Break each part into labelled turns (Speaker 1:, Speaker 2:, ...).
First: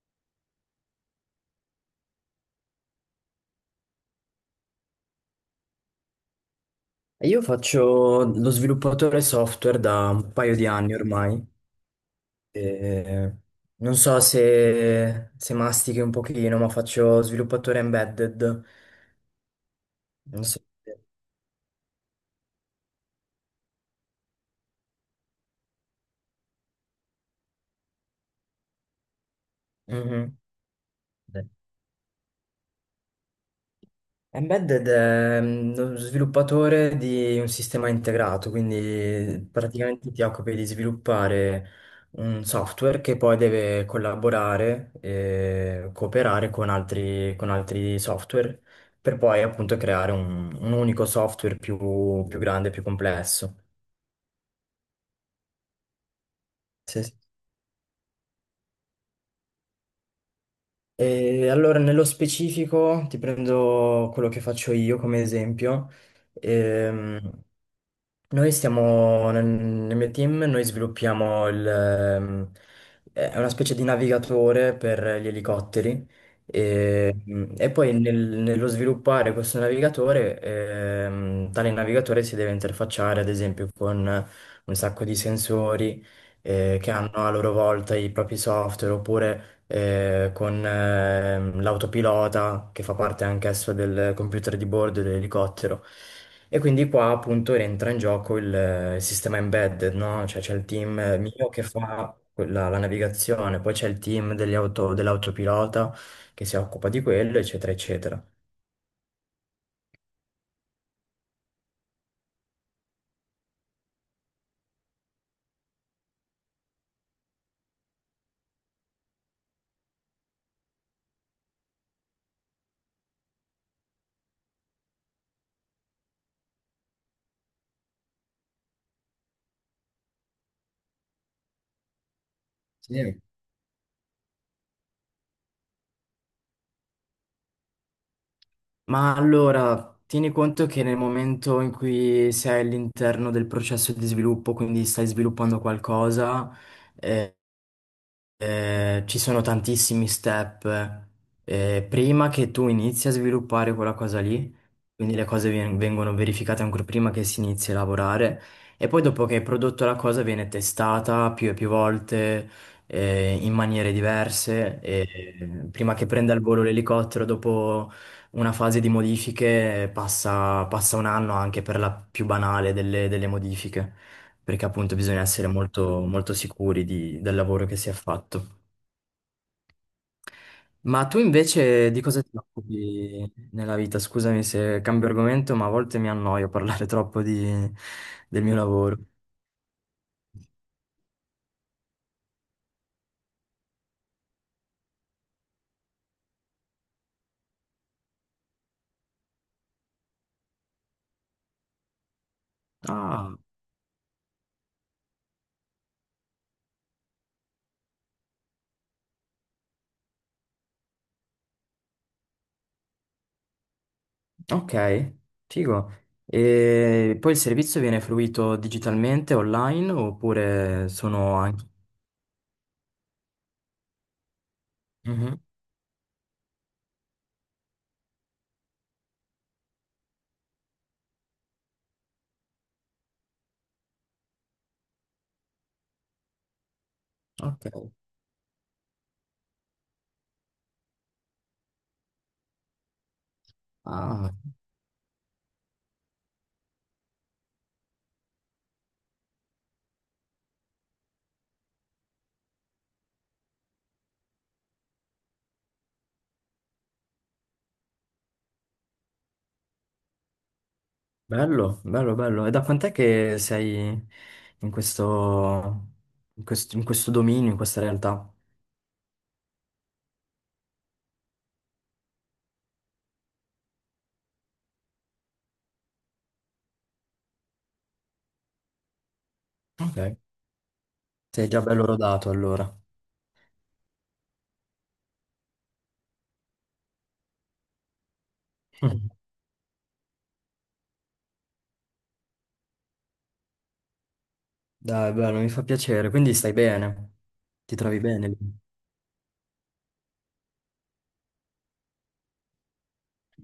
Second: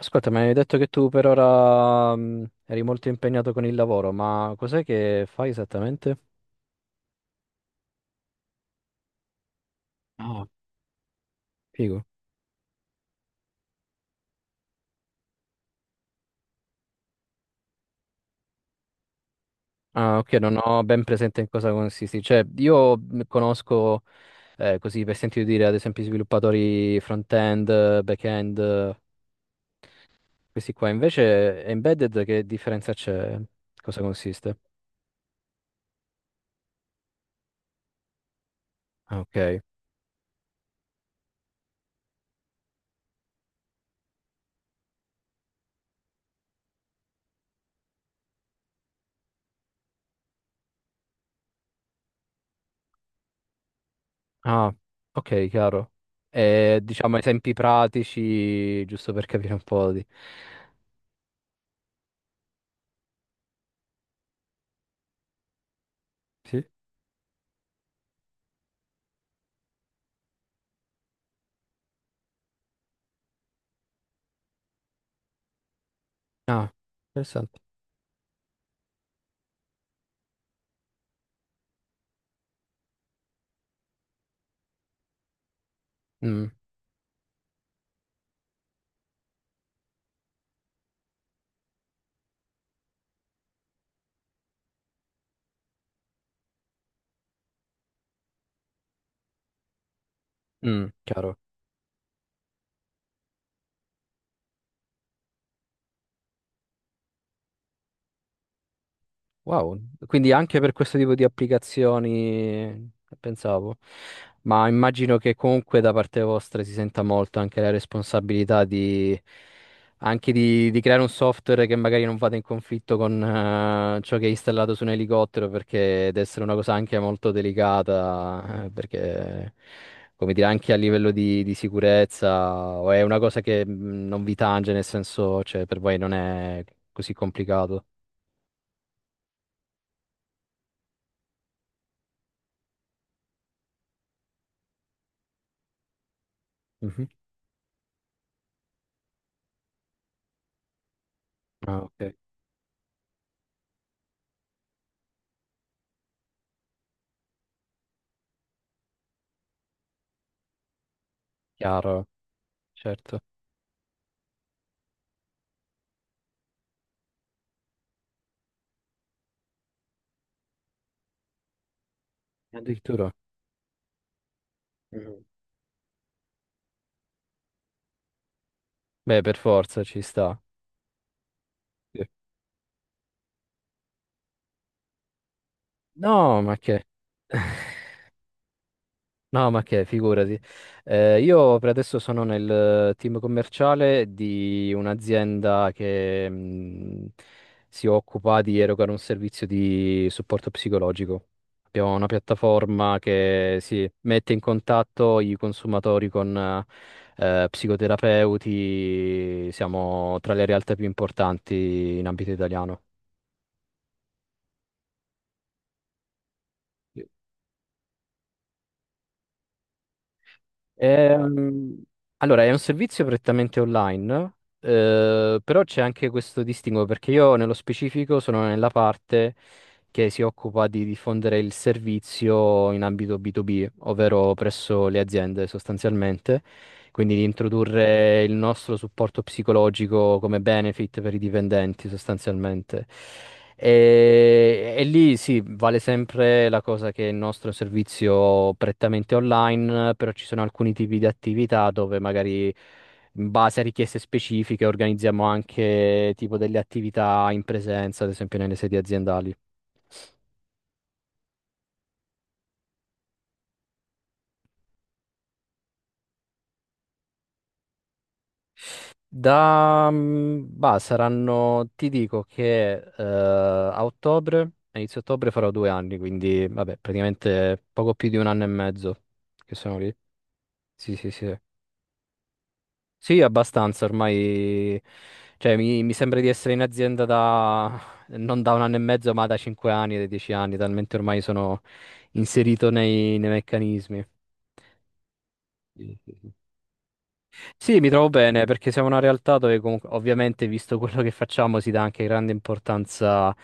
Speaker 1: Ascolta, mi hai detto che tu per ora eri molto impegnato con il lavoro, ma cos'è che fai esattamente?
Speaker 2: Io faccio lo sviluppatore software da un
Speaker 1: Ah,
Speaker 2: paio di anni ormai.
Speaker 1: figo.
Speaker 2: E non so se mastichi un pochino, ma faccio sviluppatore embedded.
Speaker 1: Ah, ok,
Speaker 2: Non
Speaker 1: non
Speaker 2: so
Speaker 1: ho
Speaker 2: se-
Speaker 1: ben presente in cosa consisti. Cioè, io conosco, così per sentito dire, ad esempio, i sviluppatori front-end, back-end, questi qua.
Speaker 2: Mhm.
Speaker 1: Invece, embedded, che differenza c'è? Cosa consiste?
Speaker 2: Embedded è lo sviluppatore di un sistema integrato,
Speaker 1: Ah,
Speaker 2: quindi
Speaker 1: ok.
Speaker 2: praticamente ti occupi di sviluppare un software che poi deve collaborare e cooperare con altri software per poi appunto creare un unico software più grande, più complesso.
Speaker 1: Ah, ok, chiaro. E,
Speaker 2: Sì, sì.
Speaker 1: diciamo, esempi pratici, giusto per capire un po' di...
Speaker 2: E allora, nello specifico, ti prendo quello che faccio io come esempio.
Speaker 1: Sì?
Speaker 2: Ehm, noi stiamo nel mio team, noi sviluppiamo è una specie di navigatore per gli elicotteri
Speaker 1: Ah,
Speaker 2: e,
Speaker 1: interessante.
Speaker 2: e poi nello sviluppare questo navigatore, tale navigatore si deve interfacciare ad esempio con un sacco di sensori
Speaker 1: Mm,
Speaker 2: che hanno a loro volta i propri software oppure con l'autopilota che fa parte anch'esso del computer di bordo dell'elicottero. E quindi qua appunto entra in gioco il sistema embedded, no? Cioè c'è il
Speaker 1: mm,
Speaker 2: team
Speaker 1: chiaro.
Speaker 2: mio che fa la navigazione, poi c'è il team degli dell'autopilota che si occupa di quello, eccetera, eccetera.
Speaker 1: Wow, quindi anche per questo tipo di applicazioni eh, pensavo, ma immagino che comunque da parte vostra si senta molto anche la responsabilità di, anche di creare un software che magari non vada in conflitto con ciò che è installato su un elicottero, perché deve essere una cosa anche molto delicata, perché come dire anche a livello di sicurezza, o è una
Speaker 2: Sì.
Speaker 1: cosa che non vi tange, nel senso, cioè per voi non è così complicato.
Speaker 2: Ma allora, tieni conto che nel momento in cui sei all'interno del processo di sviluppo, quindi stai sviluppando qualcosa,
Speaker 1: Mhm.
Speaker 2: eh, ci sono tantissimi step
Speaker 1: Ah, ok.
Speaker 2: prima che tu inizi a sviluppare quella cosa lì, quindi le cose vengono verificate ancora prima che si inizi a lavorare e poi dopo che hai prodotto la cosa viene testata più e più
Speaker 1: Chiaro,
Speaker 2: volte
Speaker 1: certo.
Speaker 2: in maniere diverse e prima che prenda il volo l'elicottero dopo una fase di modifiche passa un anno anche per la più banale delle
Speaker 1: Addirittura.
Speaker 2: delle modifiche perché appunto bisogna
Speaker 1: Mhm.
Speaker 2: essere molto, molto sicuri del lavoro che si è fatto.
Speaker 1: Beh, per forza ci sta.
Speaker 2: Ma tu invece di
Speaker 1: Sì.
Speaker 2: cosa ti occupi nella vita? Scusami se cambio argomento, ma a volte mi
Speaker 1: No,
Speaker 2: annoio
Speaker 1: ma che?
Speaker 2: parlare troppo del mio lavoro.
Speaker 1: No, ma che, figurati. Io per adesso sono nel team commerciale di un'azienda che si occupa di erogare un servizio di supporto psicologico. Abbiamo una piattaforma
Speaker 2: Ah,
Speaker 1: che si mette in contatto i consumatori con psicoterapeuti. Siamo tra le realtà più importanti in ambito italiano.
Speaker 2: ok, figo. E poi il servizio viene fruito digitalmente, online, oppure sono anche.
Speaker 1: Ehm, allora, è un servizio prettamente online,
Speaker 2: Mhm,
Speaker 1: però c'è anche questo distinguo perché io nello specifico sono nella parte che si occupa di diffondere il servizio in ambito B2B, ovvero presso le aziende sostanzialmente. Quindi di
Speaker 2: ok.
Speaker 1: introdurre il nostro supporto psicologico come benefit per i dipendenti sostanzialmente.
Speaker 2: Ah.
Speaker 1: E lì sì, vale sempre la cosa che il nostro servizio prettamente online, però ci sono alcuni tipi di attività dove magari in base a richieste specifiche organizziamo anche tipo delle attività in presenza, ad esempio nelle sedi aziendali.
Speaker 2: Bello, bello, bello. E da quant'è che sei in questo, in questo dominio, in questa realtà?
Speaker 1: Da, bah, saranno, ti dico che a ottobre, a inizio ottobre farò 2 anni, quindi vabbè, praticamente poco più di un anno e mezzo che sono lì.
Speaker 2: Ok.
Speaker 1: Sì, sì, sì.
Speaker 2: Sei già bello rodato allora.
Speaker 1: Sì, abbastanza, ormai, cioè mi sembra di essere in azienda da, non da un anno e
Speaker 2: Mm.
Speaker 1: mezzo, ma da 5 anni, da 10 anni, talmente ormai sono inserito nei meccanismi.
Speaker 2: Dai, bello, mi fa
Speaker 1: Sì,
Speaker 2: piacere.
Speaker 1: sì, sì.
Speaker 2: Quindi stai bene? Ti
Speaker 1: Sì, mi
Speaker 2: trovi
Speaker 1: trovo
Speaker 2: bene lì?
Speaker 1: bene perché siamo una realtà dove comunque, ovviamente, visto quello che facciamo, si dà anche grande importanza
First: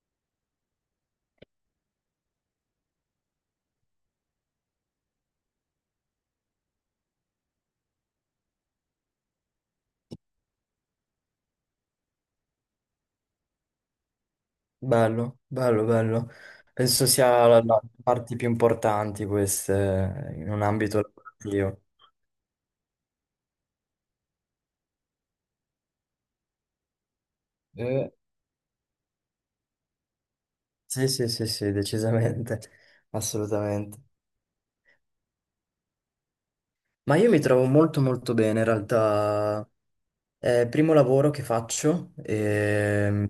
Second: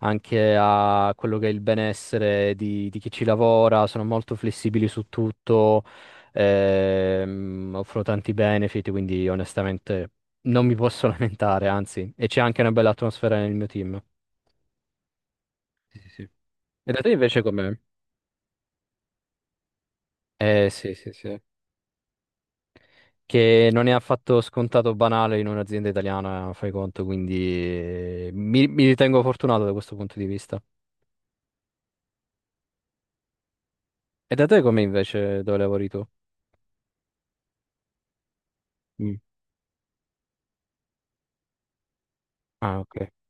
Speaker 1: anche a quello che è il benessere di chi ci lavora, sono molto flessibili su tutto, offro tanti benefit, quindi onestamente non mi posso lamentare, anzi, e c'è anche una bella atmosfera nel mio team.
Speaker 2: Bello, bello,
Speaker 1: Sì, sì, sì.
Speaker 2: bello.
Speaker 1: E da
Speaker 2: Penso
Speaker 1: te invece
Speaker 2: sia la,
Speaker 1: com'è?
Speaker 2: la parte più importante queste in un
Speaker 1: Eh sì,
Speaker 2: ambito
Speaker 1: sì, sì.
Speaker 2: lavorativo.
Speaker 1: Che non è affatto scontato o banale in un'azienda italiana, fai conto, quindi
Speaker 2: Eh,
Speaker 1: mi ritengo fortunato da questo punto di vista.
Speaker 2: sì, sì, sì, sì, decisamente, assolutamente.
Speaker 1: E da te com'è invece dove lavori tu?
Speaker 2: Ma io mi trovo molto molto bene in
Speaker 1: Mm.
Speaker 2: realtà. È il primo lavoro che faccio
Speaker 1: Ah, ok,
Speaker 2: e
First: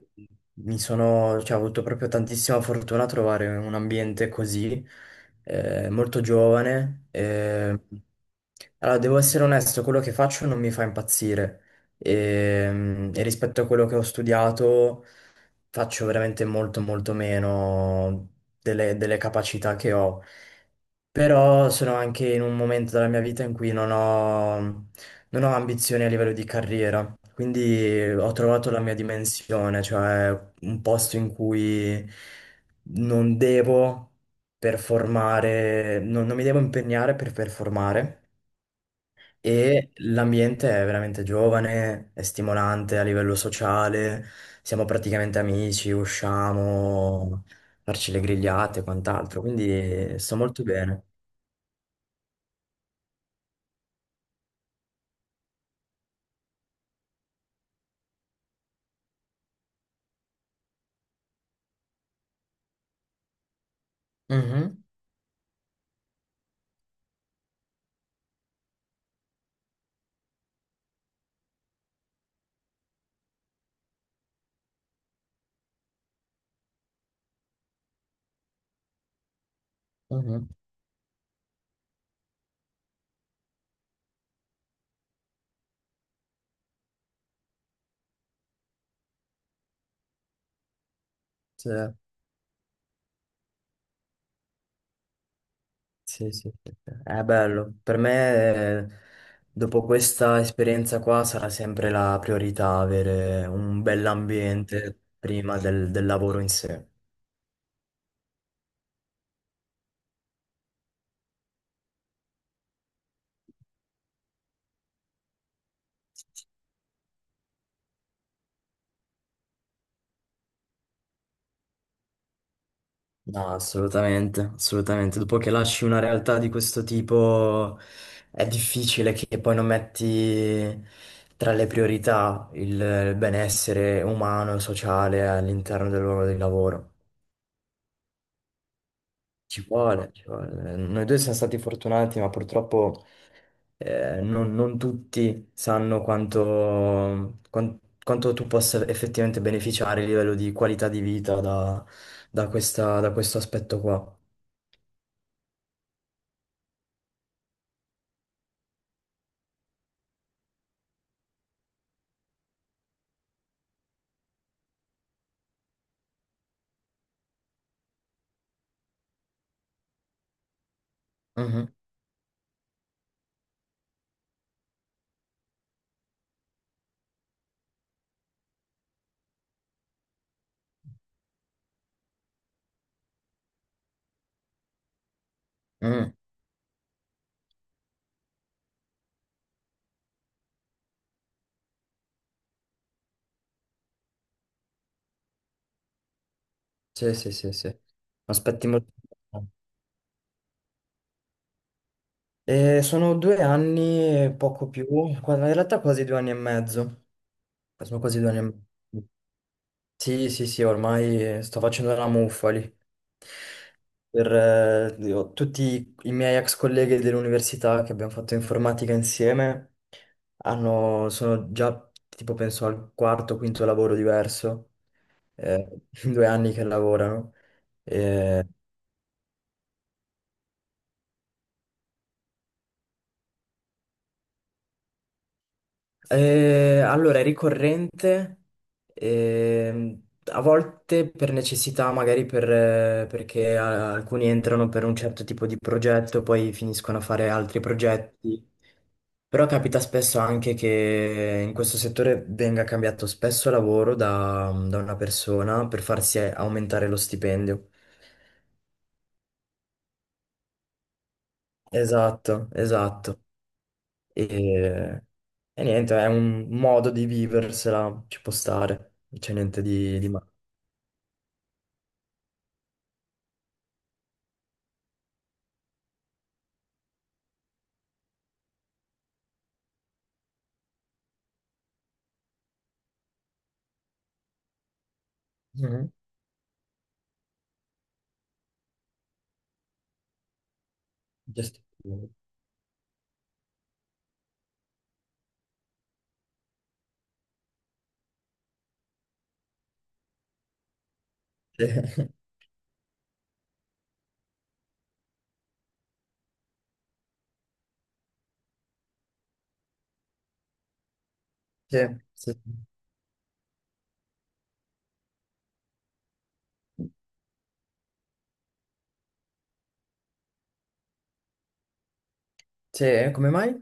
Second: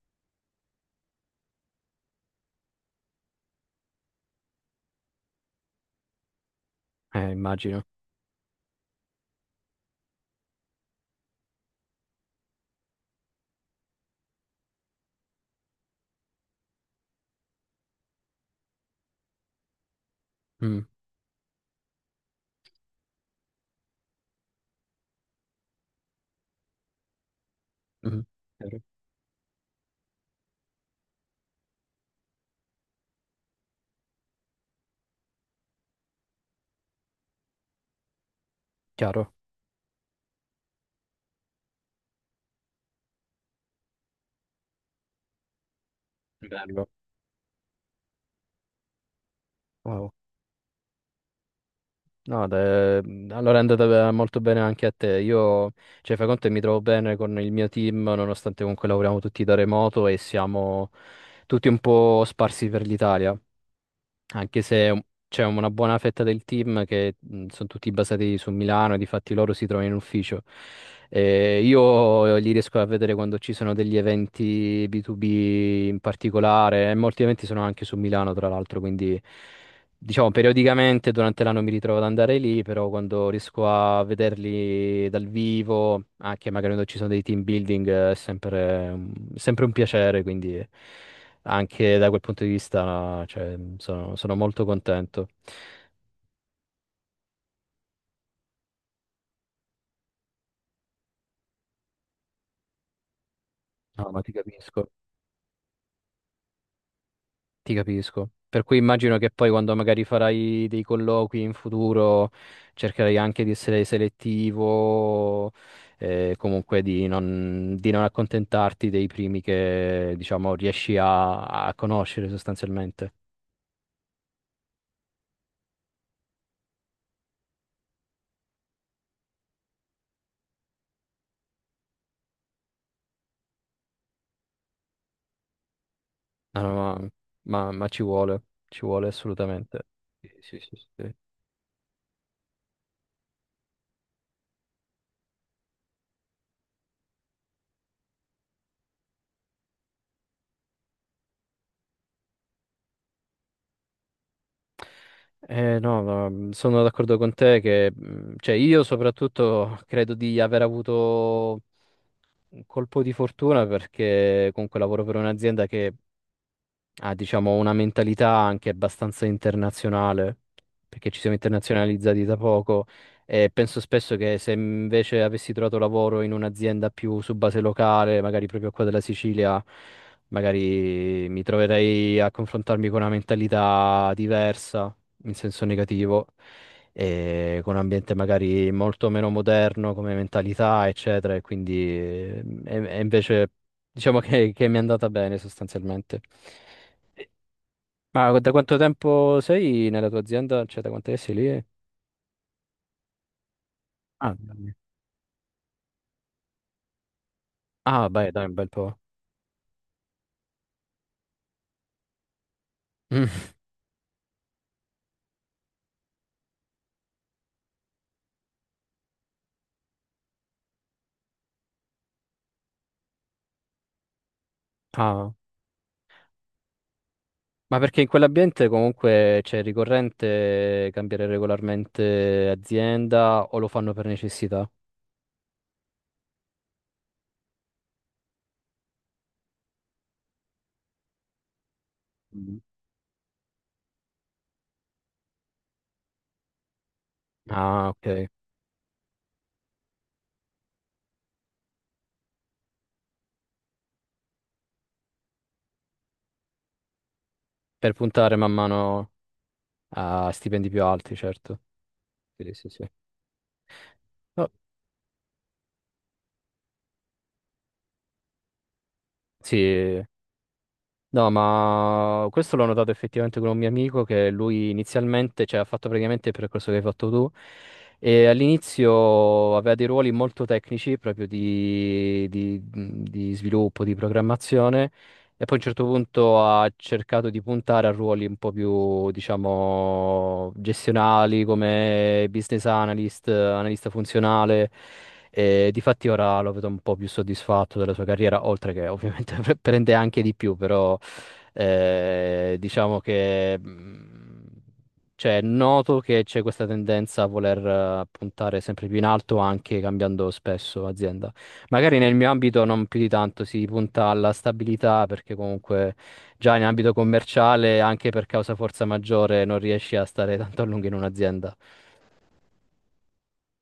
Speaker 2: cioè, ho avuto proprio tantissima fortuna a trovare un ambiente così, molto giovane.
Speaker 1: immagino.
Speaker 2: Allora, devo essere onesto, quello che faccio non mi fa impazzire e rispetto a quello che ho studiato faccio veramente molto molto meno delle capacità che ho.
Speaker 1: Mm,
Speaker 2: Però sono anche in un momento della mia vita in cui non ho ambizioni a livello di carriera, quindi
Speaker 1: mm.
Speaker 2: ho trovato
Speaker 1: Chiaro.
Speaker 2: la mia dimensione, cioè un posto in cui non devo performare, non mi devo impegnare per performare
Speaker 1: Chiaro.
Speaker 2: e l'ambiente è veramente giovane, è stimolante a livello sociale, siamo praticamente amici,
Speaker 1: Bello.
Speaker 2: usciamo, farci le grigliate e quant'altro,
Speaker 1: Wow.
Speaker 2: quindi sto molto bene.
Speaker 1: No, allora è andata molto bene anche a te. Io, cioè, fai conto che mi trovo bene con il mio team, nonostante comunque lavoriamo tutti da remoto e siamo tutti un po' sparsi per l'Italia. Anche
Speaker 2: Mhm.
Speaker 1: se c'è una buona fetta del team che sono tutti basati su Milano, e difatti loro si trovano in ufficio. Io li riesco a vedere quando ci sono degli eventi B2B in particolare, e molti eventi sono anche su Milano, tra l'altro, quindi diciamo
Speaker 2: Mhm.
Speaker 1: periodicamente durante l'anno mi ritrovo ad andare lì, però quando riesco a vederli dal vivo, anche magari quando ci sono dei team building, è sempre, sempre un piacere, quindi...
Speaker 2: Sì,
Speaker 1: Anche da quel punto di vista, cioè, sono molto contento.
Speaker 2: sì, sì, sì. È bello. Per me, dopo questa esperienza qua, sarà sempre la priorità avere un
Speaker 1: No, ma ti capisco,
Speaker 2: bell'ambiente prima del lavoro in sé.
Speaker 1: ti capisco. Per cui immagino che poi quando magari farai dei colloqui in futuro cercherai anche di essere selettivo, comunque di non, accontentarti dei primi che, diciamo, riesci a conoscere sostanzialmente.
Speaker 2: No, assolutamente, assolutamente. Dopo che lasci una realtà di questo tipo, è difficile che poi non metti tra le priorità il benessere umano e sociale all'interno del luogo di
Speaker 1: No, no,
Speaker 2: lavoro.
Speaker 1: ma ci vuole
Speaker 2: Ci
Speaker 1: assolutamente.
Speaker 2: vuole, ci
Speaker 1: Sì, sì,
Speaker 2: vuole.
Speaker 1: sì,
Speaker 2: Noi
Speaker 1: sì.
Speaker 2: due siamo stati fortunati, ma purtroppo non tutti sanno quanto tu possa effettivamente beneficiare a livello di qualità di vita da questo aspetto qua.
Speaker 1: No, ma sono d'accordo con te che, cioè, io soprattutto credo di aver avuto un colpo di fortuna perché comunque lavoro per un'azienda che ha, diciamo, una mentalità anche abbastanza internazionale, perché ci siamo
Speaker 2: Mhm,
Speaker 1: internazionalizzati da poco e penso spesso che se invece avessi trovato lavoro in un'azienda più su base locale, magari proprio qua della Sicilia, magari mi troverei a confrontarmi con una mentalità diversa, in senso
Speaker 2: mhm.
Speaker 1: negativo. E con un ambiente magari molto meno moderno come mentalità, eccetera, e quindi e invece diciamo che mi è andata bene sostanzialmente.
Speaker 2: Sì, sì, sì, sì.
Speaker 1: Ma da
Speaker 2: Aspetti
Speaker 1: quanto
Speaker 2: molto.
Speaker 1: tempo sei nella tua azienda? Cioè, da quanto sei lì?
Speaker 2: Sono due anni
Speaker 1: Ah,
Speaker 2: e poco
Speaker 1: dai.
Speaker 2: più, in realtà quasi 2 anni e mezzo. Sono
Speaker 1: Ah,
Speaker 2: quasi due
Speaker 1: beh,
Speaker 2: anni e
Speaker 1: dai, un bel po'.
Speaker 2: mezzo. Sì, sì, sì, ormai sto facendo la muffa lì.
Speaker 1: Mm.
Speaker 2: Tutti i miei ex colleghi dell'università che abbiamo fatto informatica insieme sono già tipo penso al quarto o quinto lavoro diverso,
Speaker 1: Ah,
Speaker 2: eh, in 2 anni che lavorano.
Speaker 1: ma perché in
Speaker 2: Eh,
Speaker 1: quell'ambiente comunque c'è ricorrente cambiare regolarmente azienda o lo fanno per necessità?
Speaker 2: allora è ricorrente, a volte per necessità, magari
Speaker 1: Mm.
Speaker 2: perché alcuni entrano per un certo tipo di progetto, poi finiscono a fare altri
Speaker 1: Ah, ok.
Speaker 2: progetti. Però capita spesso anche che in questo settore venga cambiato spesso lavoro da una persona per farsi aumentare lo stipendio.
Speaker 1: Per puntare man mano a stipendi più alti, certo.
Speaker 2: Esatto,
Speaker 1: Sì, sì, sì.
Speaker 2: esatto.
Speaker 1: No,
Speaker 2: E, e niente, è un modo di viversela, ci può stare, non c'è niente di,
Speaker 1: sì.
Speaker 2: di male.
Speaker 1: No, ma questo l'ho notato effettivamente con un mio amico che lui inizialmente, cioè, ha fatto praticamente il percorso che hai fatto tu e all'inizio aveva dei ruoli molto tecnici proprio di sviluppo, di programmazione, e poi a un certo
Speaker 2: Mhm.
Speaker 1: punto ha cercato di puntare a ruoli un po' più, diciamo, gestionali
Speaker 2: Just-
Speaker 1: come business analyst, analista funzionale. E difatti ora lo vedo un po' più soddisfatto della sua carriera, oltre che ovviamente prende anche di più, però...
Speaker 2: Sì,
Speaker 1: Diciamo che cioè, è noto che c'è questa tendenza a voler puntare sempre più in alto, anche cambiando spesso azienda.
Speaker 2: sì,
Speaker 1: Magari nel mio
Speaker 2: sì.
Speaker 1: ambito non più di tanto, si punta alla stabilità perché comunque già in ambito commerciale, anche per causa forza maggiore, non riesci a stare tanto a lungo in un'azienda.
Speaker 2: Sì, come mai?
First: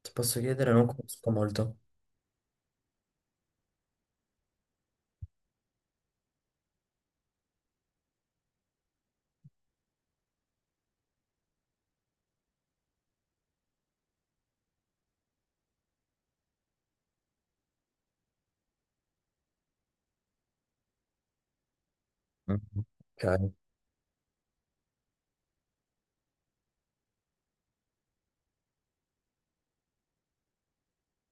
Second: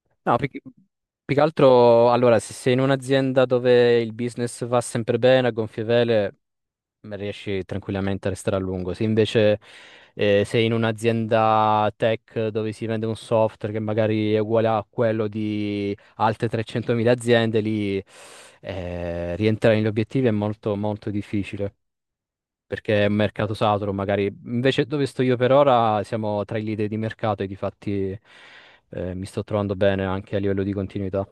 Speaker 2: Ti
Speaker 1: No,
Speaker 2: posso chiedere, non conosco
Speaker 1: più che
Speaker 2: molto.
Speaker 1: altro, allora, se sei in un'azienda dove il business va sempre bene, a gonfie vele, riesci tranquillamente a restare a lungo. Se invece sei in un'azienda tech dove si vende un software che magari è uguale a quello di altre 300.000 aziende, lì rientrare negli obiettivi è molto, molto difficile.
Speaker 2: Mhm.
Speaker 1: Perché è un mercato
Speaker 2: Ok,
Speaker 1: saturo, magari. Invece dove sto io per ora siamo tra i leader di mercato e di fatti mi sto trovando bene anche a livello di continuità.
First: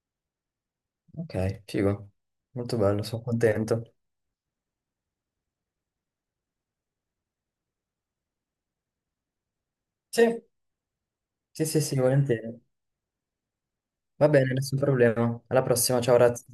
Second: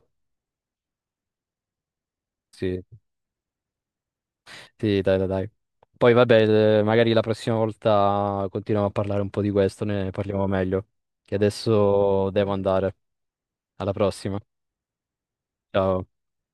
Speaker 2: ok, figo. Molto
Speaker 1: Sì.
Speaker 2: bello, sono contento.
Speaker 1: Sì, dai, dai, dai. Poi vabbè, magari la prossima volta continuiamo a parlare un po' di questo, ne
Speaker 2: Sì.
Speaker 1: parliamo meglio. Che
Speaker 2: Sì, sì, sì,
Speaker 1: adesso devo
Speaker 2: volentieri.
Speaker 1: andare. Alla
Speaker 2: Va
Speaker 1: prossima.
Speaker 2: bene, nessun problema. Alla prossima,
Speaker 1: Ciao.
Speaker 2: ciao, ragazzi.